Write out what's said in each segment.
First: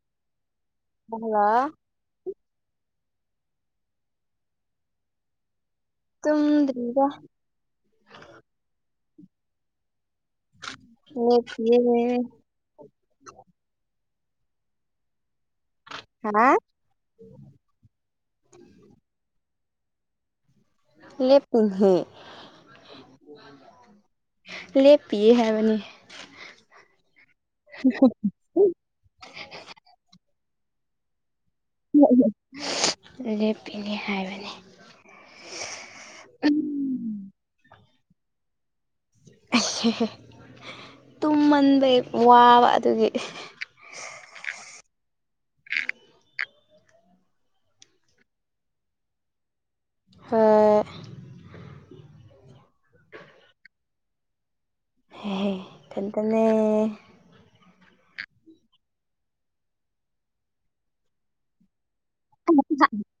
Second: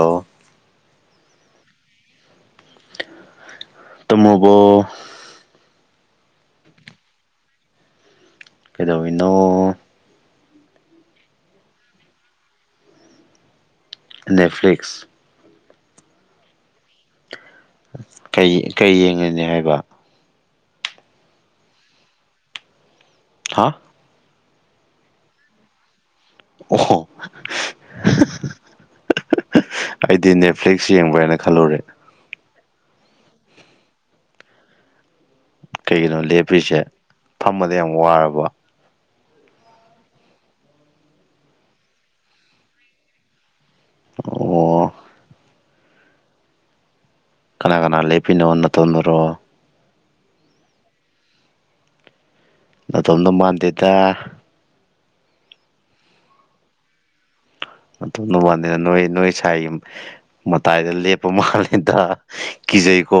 ꯑꯣ꯫ ꯍꯂꯣ꯫ ꯇꯨꯝꯃꯣꯕꯣ꯫ ꯇꯨꯝꯗ꯭ꯔꯤꯗ꯫ ꯀꯩꯗꯧꯏꯅꯣ꯫ [unintelligible] ꯅꯦꯠꯐ꯭ꯂꯤꯛꯁ ꯍꯥꯅꯥ ꯀꯩ ꯌꯦꯡꯉꯤꯅꯦ ꯍꯥꯏꯕ꯫ ꯂꯦ ꯄꯤꯍꯦ꯫ ꯍꯥꯥ꯫ ꯂꯦꯞꯄꯤꯌꯦ ꯍꯥꯏꯕꯅꯦ꯫ ꯑꯣ꯫ ꯑꯩꯗꯤ ꯅꯦꯠꯐ꯭ꯂꯤꯛꯁ ꯌꯦꯡꯕꯩꯅ ꯍꯥꯏꯅ ꯈꯜꯂꯨꯔꯦ꯫ ꯂꯦꯞꯄꯤꯅꯦ ꯍꯥꯏꯕꯅꯦ꯫ ꯀꯩꯒꯤꯅꯣ ꯂꯦꯞꯄꯤꯁꯦ ꯐꯝꯕꯗ ꯌꯥꯝ ꯋꯥꯔꯕ꯫ [unintelligible] ꯇꯨꯝꯃꯟꯕꯩ ꯋꯥꯕ ꯑꯗꯨꯒꯤ꯫ ꯑꯣ꯫ ꯀꯅꯥ ꯀꯅꯥ ꯂꯦꯄꯤꯅꯣ ꯅꯇꯣꯟꯇꯔꯣ꯫ ꯍꯣꯏ꯫ ꯅꯇꯣꯝꯇ ꯃꯥꯟꯗꯦꯗ꯫ ꯍꯦꯍꯦ ꯏꯊꯟꯇꯅꯦ꯫ ꯅꯇꯣꯝꯗ ꯃꯥꯟꯗꯦꯗ ꯅꯣꯏ ꯅꯣꯏ ꯁꯥꯏꯒꯤ ꯃꯇꯥꯏꯗ ꯂꯦꯞꯄ ꯃꯥꯜꯂꯤꯗ꯫ ꯀꯤꯖꯩꯀꯣ꯫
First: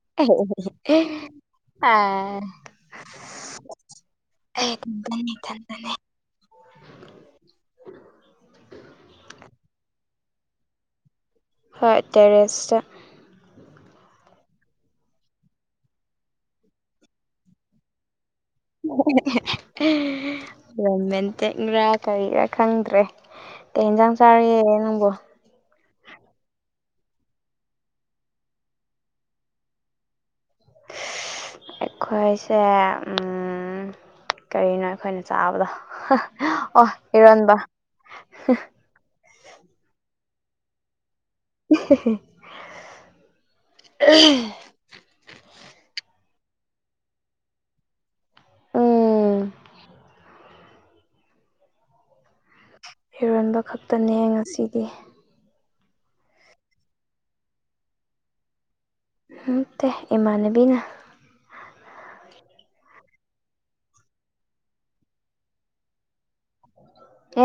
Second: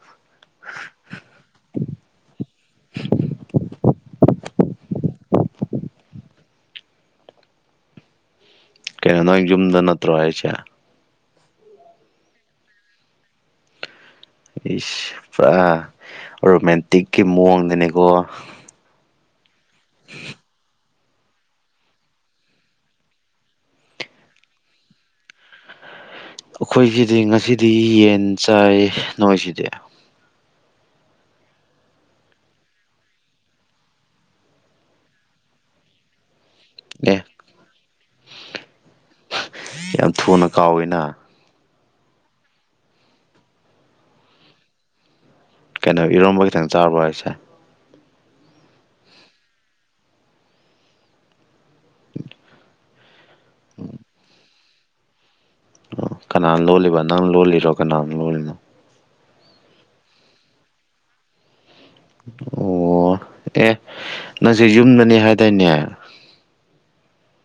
[unintelligible] ꯑꯩ ꯏꯊꯟꯇꯅꯦ ꯏꯊꯟꯇꯅꯦ꯫ ꯀꯩꯅꯣ ꯅꯣꯏ ꯌꯨꯝꯗ ꯅꯠꯇ꯭ꯔꯣ ꯍꯥꯏꯁꯦ꯫ ꯍꯣꯏ ꯇꯦꯔꯦꯁꯇ꯫ ꯏꯁ ꯄꯨꯔꯥ ꯔꯣꯃꯦꯟꯇꯤꯛꯀꯤ ꯃꯑꯣꯡꯗꯅꯦꯀꯣ꯫ [unintelligible] ꯔꯣꯃꯦꯟꯇꯤꯠꯔꯥ ꯀꯔꯤꯔꯥ ꯈꯪꯗ꯭ꯔꯦ꯫ ꯀ ꯍꯦꯟꯖꯥꯡ ꯆꯥꯔꯒꯦ ꯅꯪꯕꯣ꯫ ꯑꯩꯈꯣꯏꯁꯤꯗꯤ ꯉꯁꯤꯗꯤ ꯌꯦꯟ ꯆꯥꯏ ꯅꯣꯏꯁꯤꯗꯤ꯫ ꯑꯩꯈꯣꯏꯁꯦ ꯎꯝ ꯀꯔꯤꯅꯣ ꯑꯩꯈꯣꯏꯅ ꯆꯥꯕꯗꯣ꯫ ꯑꯣ ꯑꯦ ꯏꯔꯣꯟꯕ꯫ ꯌꯥꯝ ꯊꯨꯅ ꯀꯥꯎꯋꯤꯅ꯫ [unintelligible] ꯀꯩꯅꯣ ꯏꯔꯣꯝꯕ ꯈꯤꯇꯪ ꯆꯥꯕꯔꯣ ꯍꯥꯏꯁꯦ꯫ ꯍꯤꯔꯣꯟꯕ ꯈꯛꯇꯅꯦ ꯉꯁꯤꯗꯤ꯫ ꯑꯣ ꯀꯅꯥꯅ ꯂꯣꯜꯂꯤꯕ ꯅꯪ ꯂꯣꯜꯂꯤꯔꯣ ꯀꯅꯥꯅꯣ꯫ ꯅꯠꯇꯦ ꯏꯃꯥꯟꯅꯕꯤꯅ꯫ ꯑꯣ ꯑꯦ ꯅꯪꯖꯦ ꯌꯨꯝꯗꯅꯦ ꯍꯥꯏꯗꯥꯏꯅꯦ꯫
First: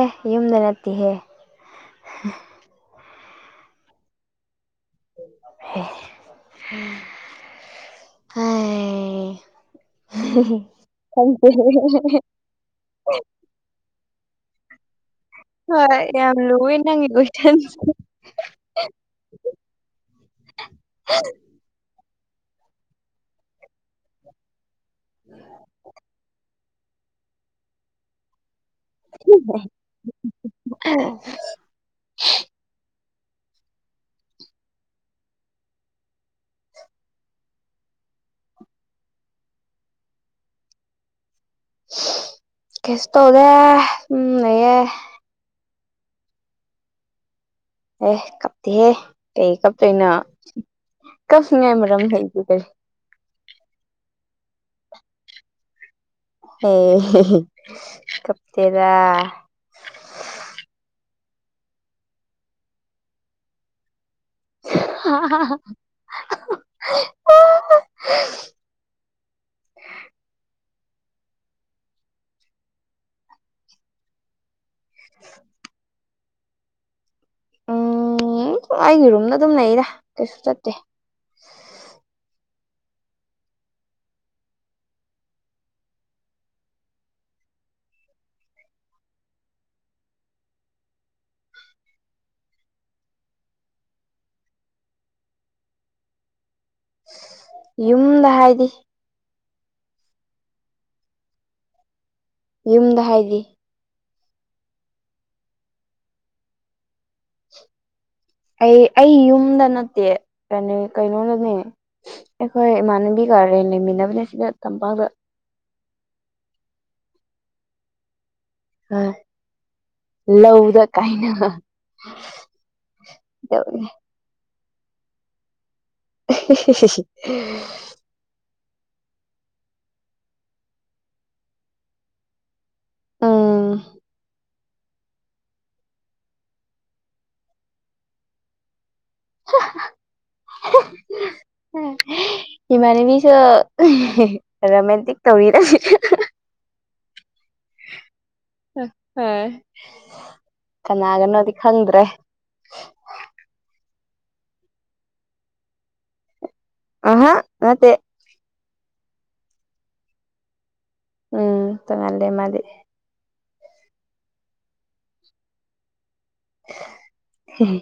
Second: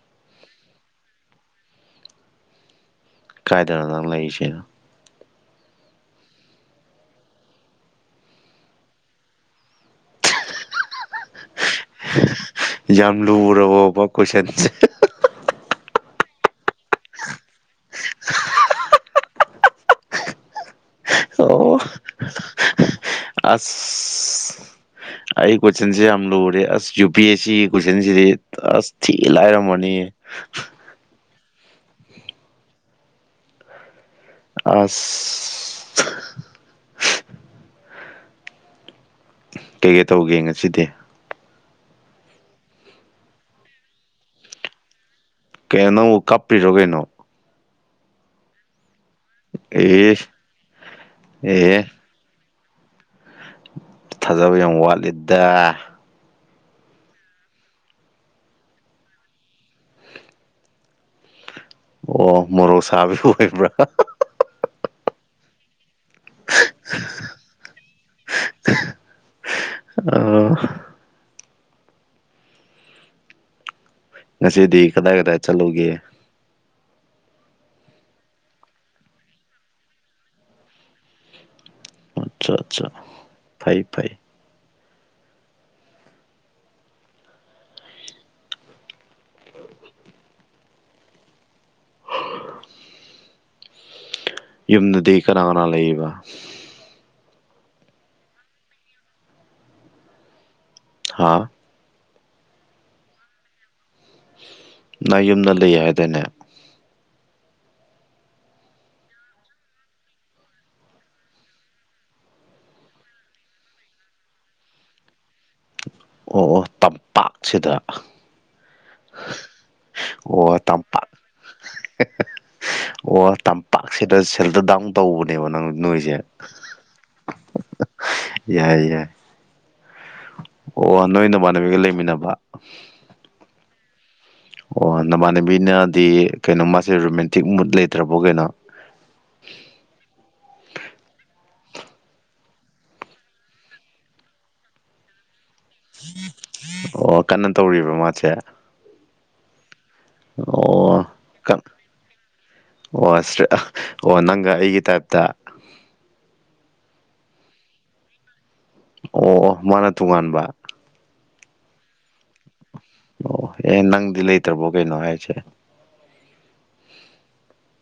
ꯑꯦ ꯌꯨꯝꯗ ꯅꯠꯇꯦꯍꯦ꯫ ꯀꯥꯏꯗꯅꯣ ꯅꯪ ꯂꯩꯔꯤꯁꯤꯅ꯫ [inaudible] ꯈꯪꯗꯦ ꯌꯥꯝ ꯂꯨꯔꯕꯔꯕꯣꯕ ꯀꯣꯏꯁꯁꯦ ꯍꯣꯏ ꯌꯥꯝ ꯂꯨꯋꯦ ꯅꯪꯒꯤ ꯀꯣꯏꯁꯟꯗꯣ [inaudible] ꯑꯣ ꯑꯁ ꯑꯩ ꯀꯣꯢꯁꯟꯁꯦ ꯌꯥꯝ ꯂꯔꯦ ꯑꯁ ꯋꯨ ꯄꯤ ꯑꯦꯁ ꯁꯤ ꯀꯨꯣꯏꯁꯟꯁꯤꯗꯤ ꯑꯁ ꯊꯤ ꯂꯥꯏꯔꯝꯃꯅꯤꯍꯦ [inaudible] ꯑꯁ ꯀꯩ ꯀꯩ ꯇꯧꯒꯦ ꯉꯁꯤꯗꯤ꯫ ꯀꯦꯁꯨ ꯇꯧꯗꯦ ꯁꯨꯝ ꯂꯩꯌꯦ꯫ ꯀꯩꯅꯣ ꯅꯪꯕꯨ ꯀꯥꯞꯄꯤꯔꯣ ꯀꯩꯅꯣ꯫ ꯑꯦ ꯀꯞꯇꯦꯍꯦ ꯀꯩ ꯀꯞꯇꯣꯏꯅꯣ ꯑꯦ ꯀꯞꯐꯅꯤꯡꯉꯥꯏ ꯑꯦꯍꯦ ꯃꯔꯝ ꯂꯩꯇꯦ ꯀꯩ꯫ ꯊꯥꯖꯕ ꯌꯥꯝ ꯋꯥꯠꯂꯤꯗ꯫ ꯍꯦ ꯍꯦ ꯍꯦ ꯀꯞꯇꯦꯗ꯫ ꯑꯣ ꯃꯣꯔꯣꯛ ꯁꯥꯕꯩ ꯑꯣꯏꯕ꯭ꯔꯥ [unintelligible] [unintelligible] [unintelligible] ꯉꯁꯤꯗꯤ ꯀꯗꯥꯏ ꯀꯗꯥꯏ ꯆꯠꯂꯨꯒꯦ ꯎꯝ ꯑꯩꯒꯤ ꯔꯨꯝꯗ ꯑꯗꯨꯝ ꯂꯩꯔꯥ ꯀꯩꯁꯨ ꯆꯠꯇꯦ ꯑꯆꯥ ꯑꯠꯆꯥ ꯐꯩ ꯐꯩ ꯌꯨꯝꯗꯗꯤ ꯀꯅꯥ ꯀꯅꯥ ꯂꯩꯕ ꯌꯨꯝꯗ ꯍꯥꯏꯗꯤ ꯍꯥꯥ ꯌꯨꯝꯗ ꯍꯥꯏꯗꯤ ꯅ ꯌꯨꯝꯗ ꯂꯩ ꯍꯥꯏꯗꯅꯦ ꯑꯩ ꯑꯩ ꯌꯨꯝꯗ ꯅꯠꯇꯦ ꯀ ꯀꯩꯅꯣꯗꯅꯦ ꯑꯩꯈꯣꯏ ꯏꯃꯥꯟꯅꯕꯤꯒꯔꯦꯟ ꯂꯩꯃꯤꯟꯅꯕꯅꯤ ꯁꯤꯗ ꯇꯝꯄꯥꯛꯇ ꯑꯣ ꯑꯣ ꯇꯝꯄꯥꯛꯁꯤꯗ ꯑ ꯑꯣ ꯂꯧꯗ ꯇꯝꯄꯥꯛ ꯀꯥꯏꯅ ꯑꯣ ꯇꯧꯅꯦ ꯇꯝꯄꯥꯛꯁꯤꯗ ꯁꯦꯜꯇꯔ ꯗꯥꯎꯟ ꯇꯧꯕꯅꯦꯕ ꯅꯪ ꯅꯣꯏꯖꯦ [inaudible] ꯌꯥꯏ ꯌꯥꯏ ꯑꯣ ꯅꯣꯏ ꯅꯃꯥꯟꯅꯕꯤꯒ ꯂꯩꯃꯤꯟꯅꯕ [unintelligible] ꯑꯣ ꯅꯃꯥꯟꯅꯕꯤꯅꯗꯤ ꯀꯩꯅꯣ ꯃꯥꯁꯦ ꯔꯣꯃꯦꯟꯇꯤꯛ ꯃꯨꯠ ꯂꯩꯇ꯭ꯔꯕꯣ ꯀꯩꯅꯣ [inaudible] ꯏꯃꯥꯟꯅꯕꯤꯁꯨ ꯔꯣꯃꯦꯟꯇꯤꯛ ꯇꯧꯔꯤ ꯑꯣ ꯀꯟꯅ ꯇꯧꯔꯤꯕ꯭ꯔ ꯃꯥꯁꯦ ꯑ ꯑꯣ ꯀꯅꯥꯒꯅꯣꯗꯤ ꯀꯟ ꯈꯪꯗ꯭ꯔꯦ ꯑꯣ ꯑꯣ ꯅꯪꯒ ꯑꯩꯒꯤ ꯇꯥꯏꯞꯇ ꯑꯍꯥ ꯃ ꯇꯦ ꯑꯣ ꯃꯥꯅ ꯇꯣꯉꯥꯟꯕ ꯎꯝ ꯇꯣꯡꯉꯜꯂꯦ ꯃꯥꯗꯤ ꯑꯣ ꯑꯦ ꯅꯪꯗꯤ ꯂꯩꯇ꯭ꯔꯕꯣ ꯀꯩꯅꯣ ꯍꯥꯏꯁꯦ ꯎꯝ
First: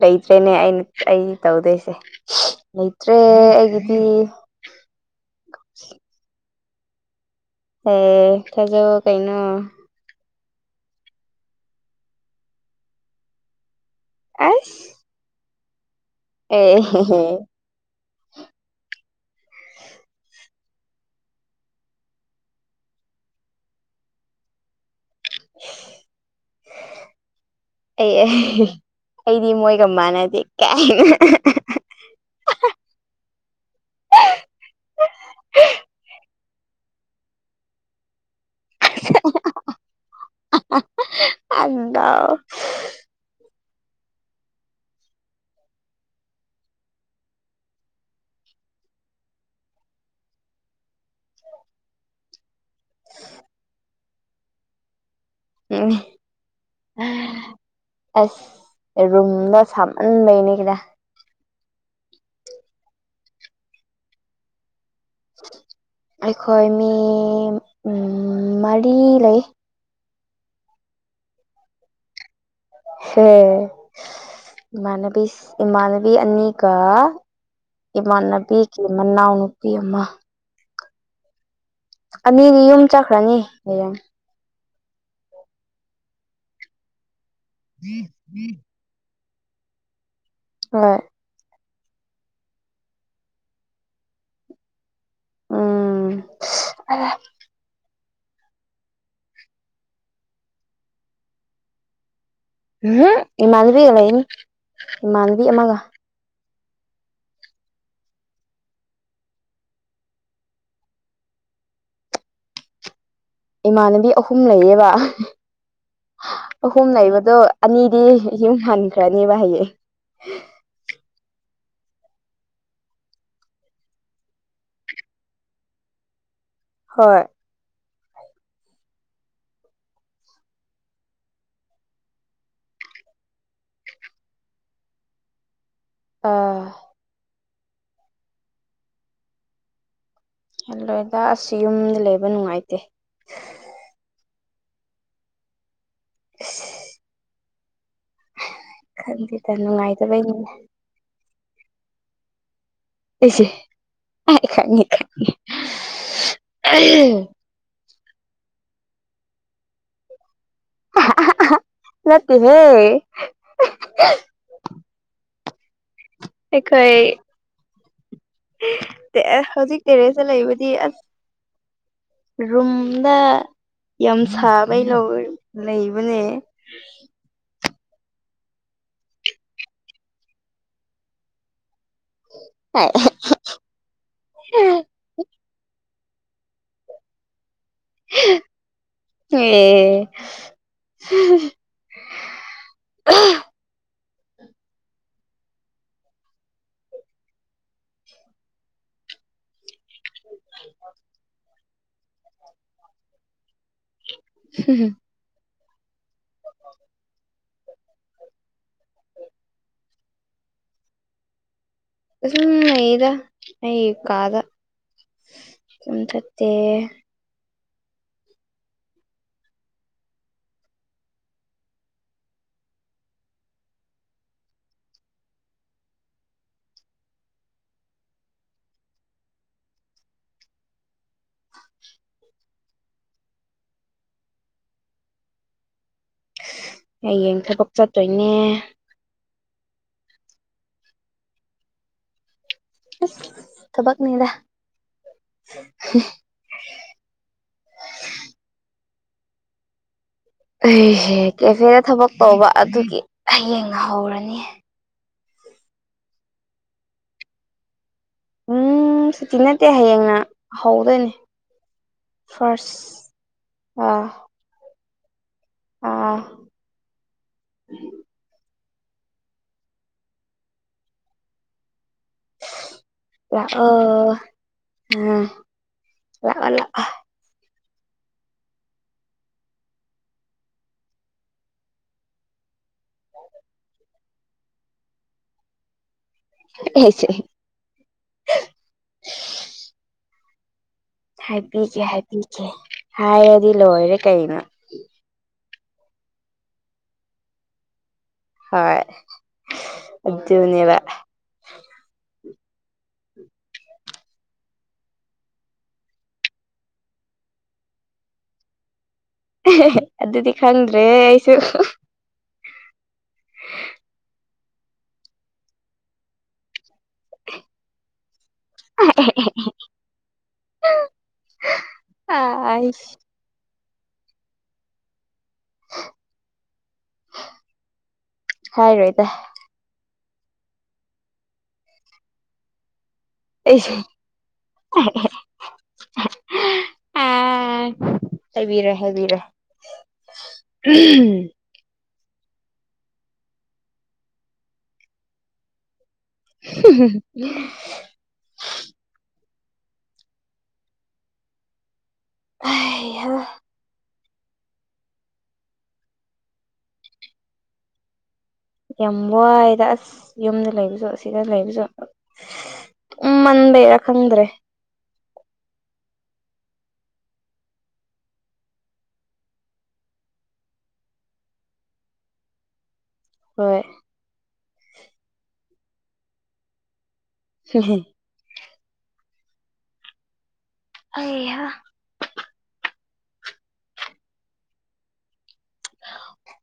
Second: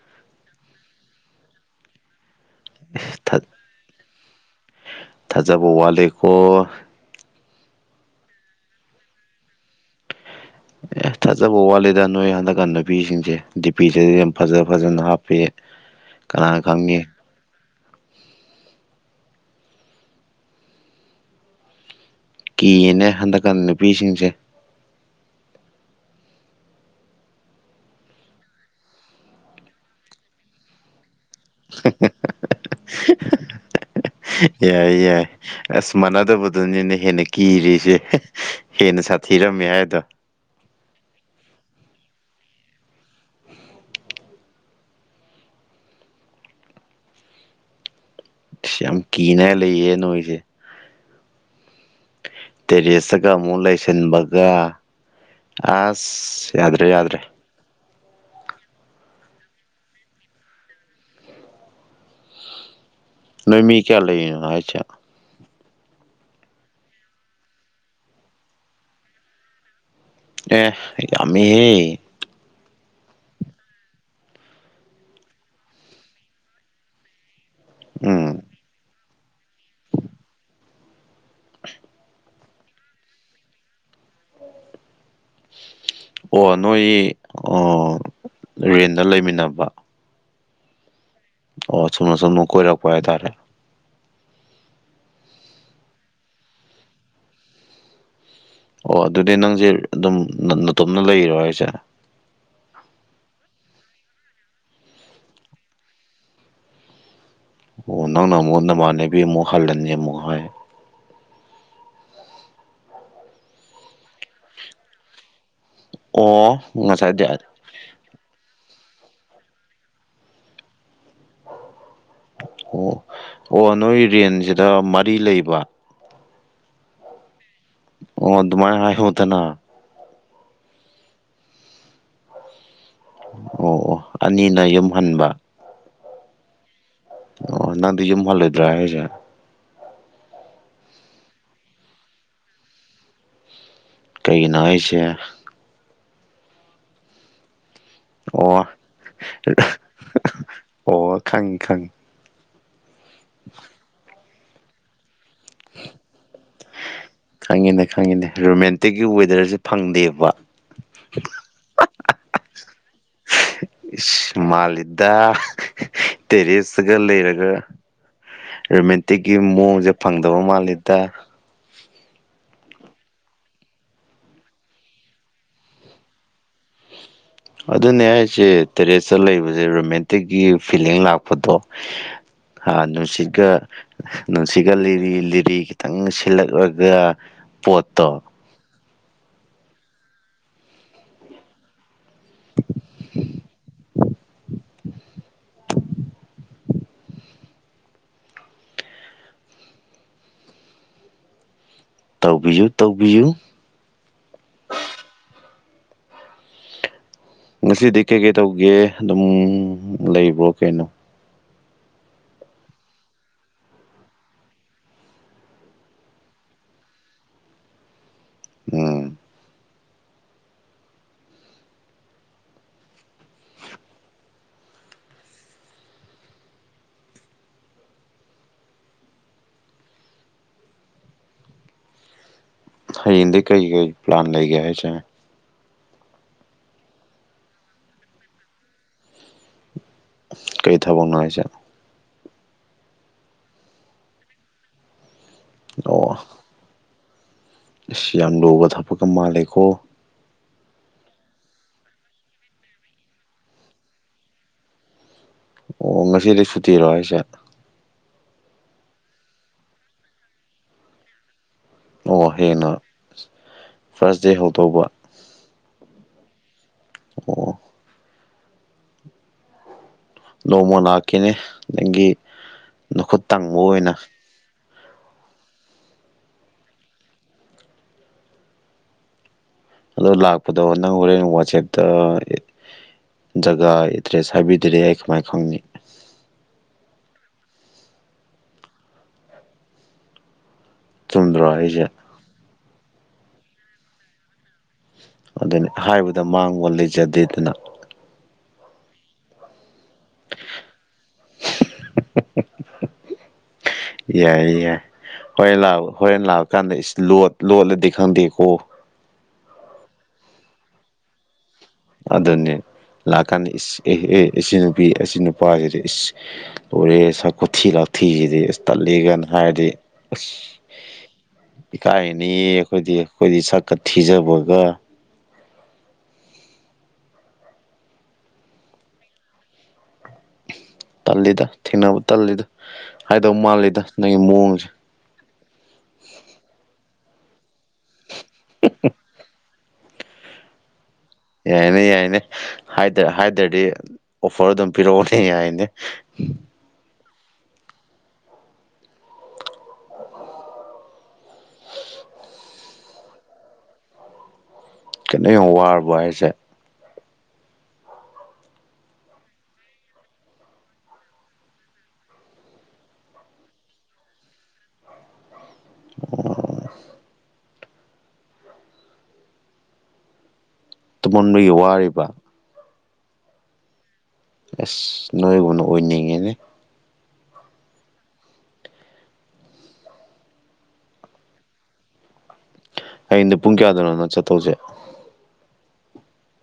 ꯂꯩꯇ꯭ꯔꯦꯅꯦ ꯑꯩꯅ ꯑꯩ ꯇꯧꯗꯣꯏꯁꯦ ꯂꯩꯇ꯭ꯔꯦ ꯑꯩꯒꯤꯗꯤ ꯊꯥꯖꯥꯕꯧ ꯋꯥꯂꯦꯀꯣ ꯑꯦ ꯊꯍꯧꯑꯣ ꯀꯩꯅꯣ꯫ ꯑꯦ ꯊꯥꯖꯕ ꯋꯥꯠꯂꯤꯦꯗ ꯅꯣꯏ ꯍꯟꯗꯛꯀꯥꯟ ꯅꯨꯄꯤꯁꯤꯡꯁꯦ ꯗꯤꯄꯤꯁꯤ ꯌꯥꯝ ꯐꯖ ꯐꯖꯅ ꯍꯥꯞꯄꯤꯌꯦ꯫ ꯑꯣ ꯍ ꯍ ꯀꯤꯌꯦꯅꯦ ꯍꯟꯗꯛꯀꯥꯟ ꯅꯨꯄꯤꯁꯤꯡꯁꯦ [unintelligible] ꯑꯩ ꯑꯩꯗꯤ ꯃꯣꯏꯒ ꯃꯥꯟꯅꯗꯦ ꯀꯥꯏꯅ ꯌꯥꯏ ꯌꯥꯏ ꯑꯁ ꯃꯥꯟꯅꯗꯕꯗꯨꯅꯤꯅ ꯍꯦꯟꯅ ꯀꯤꯔꯤꯁꯦ ꯍꯦꯟꯅ ꯁꯥꯊꯤꯔꯝꯃꯦ ꯍꯥꯏꯗ꯫ ꯑ ꯑꯗ ꯌꯥꯝ ꯀꯤꯅ ꯂꯩꯌꯦ ꯅꯣꯏꯁꯦ ꯇꯦꯔꯤꯦꯁꯇꯒ ꯑꯃꯨꯛ ꯂꯩꯁꯤꯟꯕꯒ ꯎꯝ ꯑꯁ ꯌꯥꯗ꯭ꯔꯦ ꯌꯥꯗ꯭ꯔꯦ ꯑꯁ ꯔꯨꯝꯗꯣ ꯁꯥꯃꯟꯕꯩꯅꯦ ꯀꯗ ꯅꯣꯏꯃꯤ ꯀꯌꯥ ꯂꯩꯅ ꯑ ꯑꯩꯈꯣꯏ ꯃꯤ ꯃꯔꯤ ꯂꯩ ꯑꯦ ꯑꯃ ꯍꯦ ꯍꯦ ꯏꯃꯅꯕꯤ ꯏꯃꯅꯕꯤ ꯑꯅꯤ ꯒ꯫ ꯎꯝ ꯏꯃꯥꯟꯅꯕꯤꯒꯤ ꯃꯅꯥꯎ ꯅꯨꯄꯤ ꯑꯃ꯫ ꯑꯅꯤꯗꯤ ꯌꯨꯝ ꯆꯠꯈ꯭ꯔꯅꯤ ꯍꯌꯦꯡ ꯑꯣ ꯅꯣꯏ ꯑꯣ ꯎꯝ ꯎꯝ ꯔꯦꯟꯗ ꯂꯩꯃꯤꯟꯅꯕ ꯍꯣꯏ ꯑꯣ ꯁꯨꯝꯝꯅꯣ ꯁꯣꯝꯅꯨ ꯀꯣꯏꯔꯛꯄ ꯍꯥꯏꯇꯥꯔꯦ ꯎꯝ꯫ ꯑꯣ ꯑꯗꯨꯗꯤ ꯅꯪꯁꯦ ꯑꯗꯨꯝ ꯅꯇꯣꯞꯅ ꯂꯩꯔꯣ ꯍꯥꯏꯁꯦ꯫ ꯎꯝ ꯏꯃꯥꯟꯅꯕꯤꯒ ꯂꯩꯅꯤ ꯏꯃꯥꯟꯅꯕꯤ ꯑꯃꯒ꯫ ꯑꯣ ꯅꯪꯅ ꯃꯨꯛ ꯅꯃꯥꯟꯅꯕꯤ ꯑꯃꯨꯛ ꯍꯜꯂꯅꯤ ꯑꯃꯨꯛ ꯍꯥꯏ꯫ ꯏꯃꯥꯟꯅꯕꯤ ꯑꯍꯨꯝ ꯂꯩꯌꯦꯕ ꯑꯣ ꯑꯍꯨꯝ ꯉꯁꯥꯏꯗꯤ ꯂꯩꯕꯗꯣ꯫ ꯑꯅꯤꯗꯤ ꯌꯨꯝ ꯍꯟꯈ꯭ꯔꯅꯤ ꯕꯥ ꯍꯌꯦꯡ ꯑꯣ ꯑꯣ ꯅꯣꯏ ꯔꯦꯟꯁꯤꯗ ꯃꯔꯤ ꯂꯩꯕ ꯍꯣꯏ ꯑꯣ ꯑꯗꯨꯃꯥꯏꯅ ꯍꯥꯏ ꯍꯗꯅ ꯑꯣ ꯑꯣ ꯑꯅꯤꯅ ꯌꯨꯝꯍꯟꯕ ꯑꯥ ꯑꯣ ꯅꯪꯗꯤ ꯌꯨꯝ ꯍꯜꯂꯣꯏꯗ꯭ꯔꯥ ꯍꯥꯏꯁꯦ ꯍꯦꯜꯂꯣꯏꯗ ꯑꯁ ꯌꯨꯝꯗ ꯂꯩꯕ ꯅꯨꯡꯉꯥꯏꯇꯦ ꯀꯩꯒꯤꯅꯣ ꯍꯥꯏ ꯑꯩꯁꯦ ꯑ [unintelligible] ꯑꯣ ꯈꯟꯗꯦꯗ ꯅꯨꯡꯉꯥꯏꯇꯕꯩꯅꯤꯅꯦ ꯑꯣ ꯈꯪ ꯈꯪ ꯁꯦ ꯈꯪꯉꯤ ꯈꯪꯉꯤ [inaudible] ꯈꯪꯉꯤꯅꯦ ꯈꯪꯉꯤꯅꯦ ꯔꯣꯃꯦꯟꯇꯤꯛꯀꯤ ꯋꯦꯗꯔꯁꯦ ꯐꯪꯗꯦꯕ ꯑꯍꯥꯍꯥꯍꯥ ꯅꯠꯇꯦꯍꯦ꯫ ꯃꯥꯂꯤꯗ ꯇꯦꯔꯤꯁꯇꯒꯥ ꯑꯩꯈꯣꯏ ꯂꯩꯔꯒ꯫ ꯔꯣꯃꯦꯟꯇꯤꯛꯀꯤ ꯍꯧꯖꯤꯛ ꯃꯑꯣꯡꯁꯦ ꯇꯦꯔꯦꯁꯇ ꯐꯪꯗꯕ ꯃꯥꯜꯂꯤꯗ ꯔꯨꯝꯅ ꯌꯥꯝ ꯁꯥꯕꯩ ꯂꯧ ꯂꯩꯕꯅꯦ ꯑꯗꯨꯅꯦ ꯑꯩꯁꯦ ꯇꯦꯔꯦꯁꯇ ꯂꯩꯕꯁꯦ ꯔꯣꯃꯦꯟꯇꯤꯛꯀꯤ ꯐꯤꯂꯤꯡ ꯂꯥꯛꯄꯗꯣ꯫ ꯍꯥ ꯅꯨꯡꯁꯤꯠꯀ ꯅꯨꯡꯁꯤꯠꯀ ꯑꯦ ꯂꯤꯔꯤ ꯂꯤꯔꯤ ꯈꯤꯇꯪ ꯁꯤꯠꯂꯛꯂꯒ ꯄꯣꯠ ꯑꯦ [inaudible] [unintelligible] ꯇꯧꯕꯤꯌꯨ ꯇꯧꯕꯤꯌꯨ ꯍꯝ ꯉꯁꯤꯗꯤ ꯀꯩꯀꯩ ꯇꯧꯒꯦ ꯑꯗꯨꯝ ꯂꯩꯕ꯭ꯔꯣ ꯀꯩꯅꯣ꯫ ꯑꯁꯨꯝ ꯑꯩꯗ ꯑꯩ ꯀꯥꯗ ꯁꯨꯝ ꯆꯠꯇꯦ ꯎꯝ ꯍꯌꯦꯡꯗꯤ ꯀꯩ ꯀꯩ ꯄ꯭ꯂꯥꯟ ꯂꯩꯒꯦ ꯍꯥꯏꯁꯦ ꯍꯌꯦꯡ ꯊꯕꯛ ꯆꯠꯇꯣꯏꯅꯦ ꯀꯔꯤ ꯊꯕꯛꯅꯣ ꯍꯥꯢꯁꯦ ꯊꯕꯛꯅꯤꯗꯥ꯫ ꯑꯣ ꯑꯁ ꯌꯥꯝ ꯂꯨꯕ ꯊꯕꯛꯀ ꯃꯥꯜꯂꯦꯀꯣ ꯑꯩꯍꯦ ꯀꯦꯐꯦꯗ ꯊꯕꯛ ꯇꯧꯕ ꯑꯗꯨꯒꯤ ꯍꯌꯦꯡ ꯍꯧꯔꯅꯤ ꯑꯣ ꯉꯁꯤꯗꯤ ꯁꯨꯇꯤꯔꯣ ꯍꯥꯏꯁꯦ ꯎꯝ ꯁꯨꯇꯤ ꯅꯠꯇꯦ ꯍꯌꯦꯡꯅ ꯍꯧꯗꯣꯏꯅꯦ ꯑꯣ ꯍꯌꯦꯡꯅ ꯐꯥꯔꯁ ꯑꯥ ꯐꯥꯔꯁ ꯗꯦ ꯍꯧꯗꯧꯕ ꯑꯥ ꯑꯣ ꯅꯣꯡꯃ ꯂꯥꯛꯀꯦꯅꯦ ꯅꯪꯒꯤ ꯅꯈꯨꯠ ꯇꯪꯕ ꯑꯣꯏꯅ ꯂꯥꯛꯑꯣ ꯑ ꯂꯥꯛꯑꯣ ꯂꯥꯛꯑꯣ ꯑꯗꯣ ꯂꯥꯛꯄꯗꯣ ꯅꯪ ꯍꯣꯔꯦꯟ ꯋꯥꯆꯦꯞꯇ ꯖꯒꯥ ꯗ꯭ꯔꯦꯁ ꯍꯥꯏꯕꯤꯗ꯭ꯔ‌ꯦ ꯑꯩ ꯀꯃꯥꯏ ꯈꯪꯅꯤ [unintelligible] ꯆꯨꯝꯗ꯭ꯔꯣ ꯍꯥꯏꯕꯤꯒꯦ ꯑꯩꯁꯦ ꯍꯥꯏꯕꯤꯒꯦ ꯍꯥꯏꯔꯗꯤ ꯂꯣꯏꯔꯦ ꯀꯩꯅꯣ ꯑꯗꯨꯅꯤ ꯍꯥꯏꯕꯗ ꯃꯥꯡꯕ ꯂꯩꯖꯗꯦꯗꯅ ꯍꯣꯏ ꯑꯗꯨꯅꯤꯕ [inaudible] ꯌꯥꯏ ꯌꯥꯏ ꯍꯣꯔꯦꯟ ꯂꯥꯛ ꯍꯣꯔꯦꯟ ꯂꯥꯛꯑ ꯀꯥꯟꯗ ꯂ ꯂꯣꯠꯂꯗꯤ ꯈꯪꯗꯦꯀꯣ ꯑꯗꯨꯗꯤ ꯈꯪꯗ꯭ꯔꯦ ꯑꯩꯁꯨ ꯑꯗꯨꯅꯤ ꯂꯥꯛꯀꯥꯟꯗ ꯑꯦ ꯑꯦ ꯏꯆ ꯅꯨꯄꯤ ꯑꯁꯤ ꯅꯨꯄꯥꯁꯤꯗꯤ ꯏꯁ ꯂꯣꯏꯔꯦꯍꯦ ꯁꯛ ꯈꯨꯊꯤ ꯂꯥꯛꯊꯤꯁꯤꯗꯤ ꯇꯜꯂꯦꯒꯅ ꯍꯥꯏꯔꯗꯤ ꯑꯁ ꯏꯀꯥꯏꯔꯅꯤꯌꯦ ꯑꯥꯏꯁ ꯑꯩꯈꯣꯏꯗꯤ ꯑꯩꯈꯣꯏꯗꯤ ꯁꯛꯀ ꯊꯤꯖꯕꯒ ꯍꯥꯏꯔꯣꯏꯗ ꯇꯜꯂꯤꯗ ꯊꯦꯡꯅꯕ ꯇꯜꯂꯤꯗ ꯍꯥꯏꯗꯧ ꯑꯩꯁꯦ ꯃꯥꯜꯂꯤꯗ ꯅꯪꯒꯤ ꯃꯑꯣꯡꯁꯦ [unintelligible] ꯑꯥ ꯍꯥꯏꯕꯤꯔꯣꯏ ꯍꯥꯏꯕꯤꯔꯣꯏ ꯌꯥꯏꯅꯦ ꯌꯥꯏꯅꯦ ꯍꯥꯏꯗ ꯍꯥꯏꯗ꯭ꯔꯗꯤ ꯑꯣꯐꯔ ꯑꯗꯨꯝ ꯄꯤꯔꯛꯑꯣꯅꯦ ꯌꯥꯏꯅꯦ [unintelligible] ꯑꯩꯍ ꯀꯩꯅꯣ ꯌꯥꯝ ꯋꯥꯔꯕꯣ ꯍꯥꯏꯁꯦ ꯌꯥꯝ ꯋꯥꯏꯗ ꯑꯁ ꯌꯨꯝꯗ ꯂꯩꯕꯁꯨ ꯑꯁꯤꯗ ꯂꯩꯕꯁꯨ ꯏꯪꯃꯟꯕꯩꯔ ꯈꯪꯗ꯭ꯔꯦ ꯑꯣ ꯇꯨꯝꯃꯟꯕꯒꯤ ꯋꯥꯔꯤꯕ ꯍꯣꯏ ꯑꯁ ꯅꯣꯏꯕꯨꯅ ꯑꯣꯏꯅꯤꯡꯉꯤꯅꯦ [unintelligible] ꯥꯑꯩꯍꯥ ꯍꯌ‌ꯦꯡꯅ ꯄꯨꯡ ꯀꯌꯥꯗꯅꯣ ꯅ ꯆꯠꯇꯧꯁꯦ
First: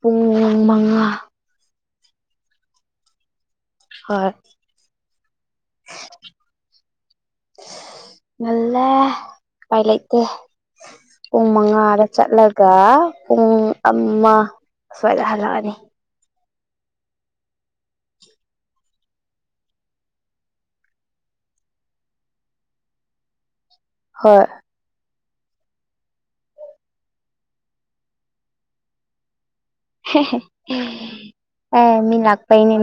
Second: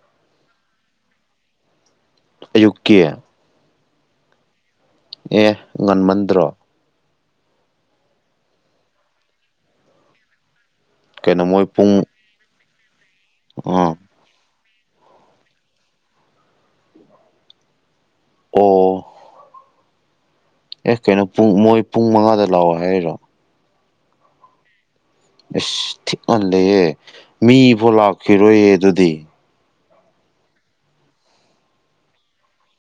ꯄꯨꯡ ꯃꯉꯥ ꯑꯌꯨꯛꯀꯤ ꯍꯣꯏ ꯑꯦ ꯉꯟꯃꯟꯗ꯭ꯔꯣ ꯉꯜꯂꯦ ꯎꯄꯥꯏ ꯂꯩꯇꯦ ꯀꯩꯅꯣ ꯄꯨꯡ ꯃꯣꯏ ꯃꯉꯥꯗ ꯆꯠꯂꯒ ꯄꯨꯡ ꯑꯥ ꯑꯃ ꯁ꯭ꯋꯥꯏꯗ ꯍꯜꯂꯛꯑꯅꯤ ꯑꯣ ꯑꯦ ꯀꯩꯅꯣ ꯄꯨꯡ ꯃꯣꯏ ꯄꯨꯡ ꯃꯉꯥꯗ ꯂꯥꯛꯑꯣ ꯍꯥꯏꯔꯛꯏꯔꯣ ꯍꯣꯏ ꯏꯁ ꯊꯤꯛ ꯉꯜꯂ‌ꯦꯍ‌ꯦ ꯃꯤꯕꯨꯥꯎ ꯂꯥꯛꯈꯤꯔꯣꯏꯌꯦ ꯑꯗꯨꯗꯤ [unintelligible] ꯃꯤ ꯂꯥꯛꯄꯩꯅꯤꯅꯦ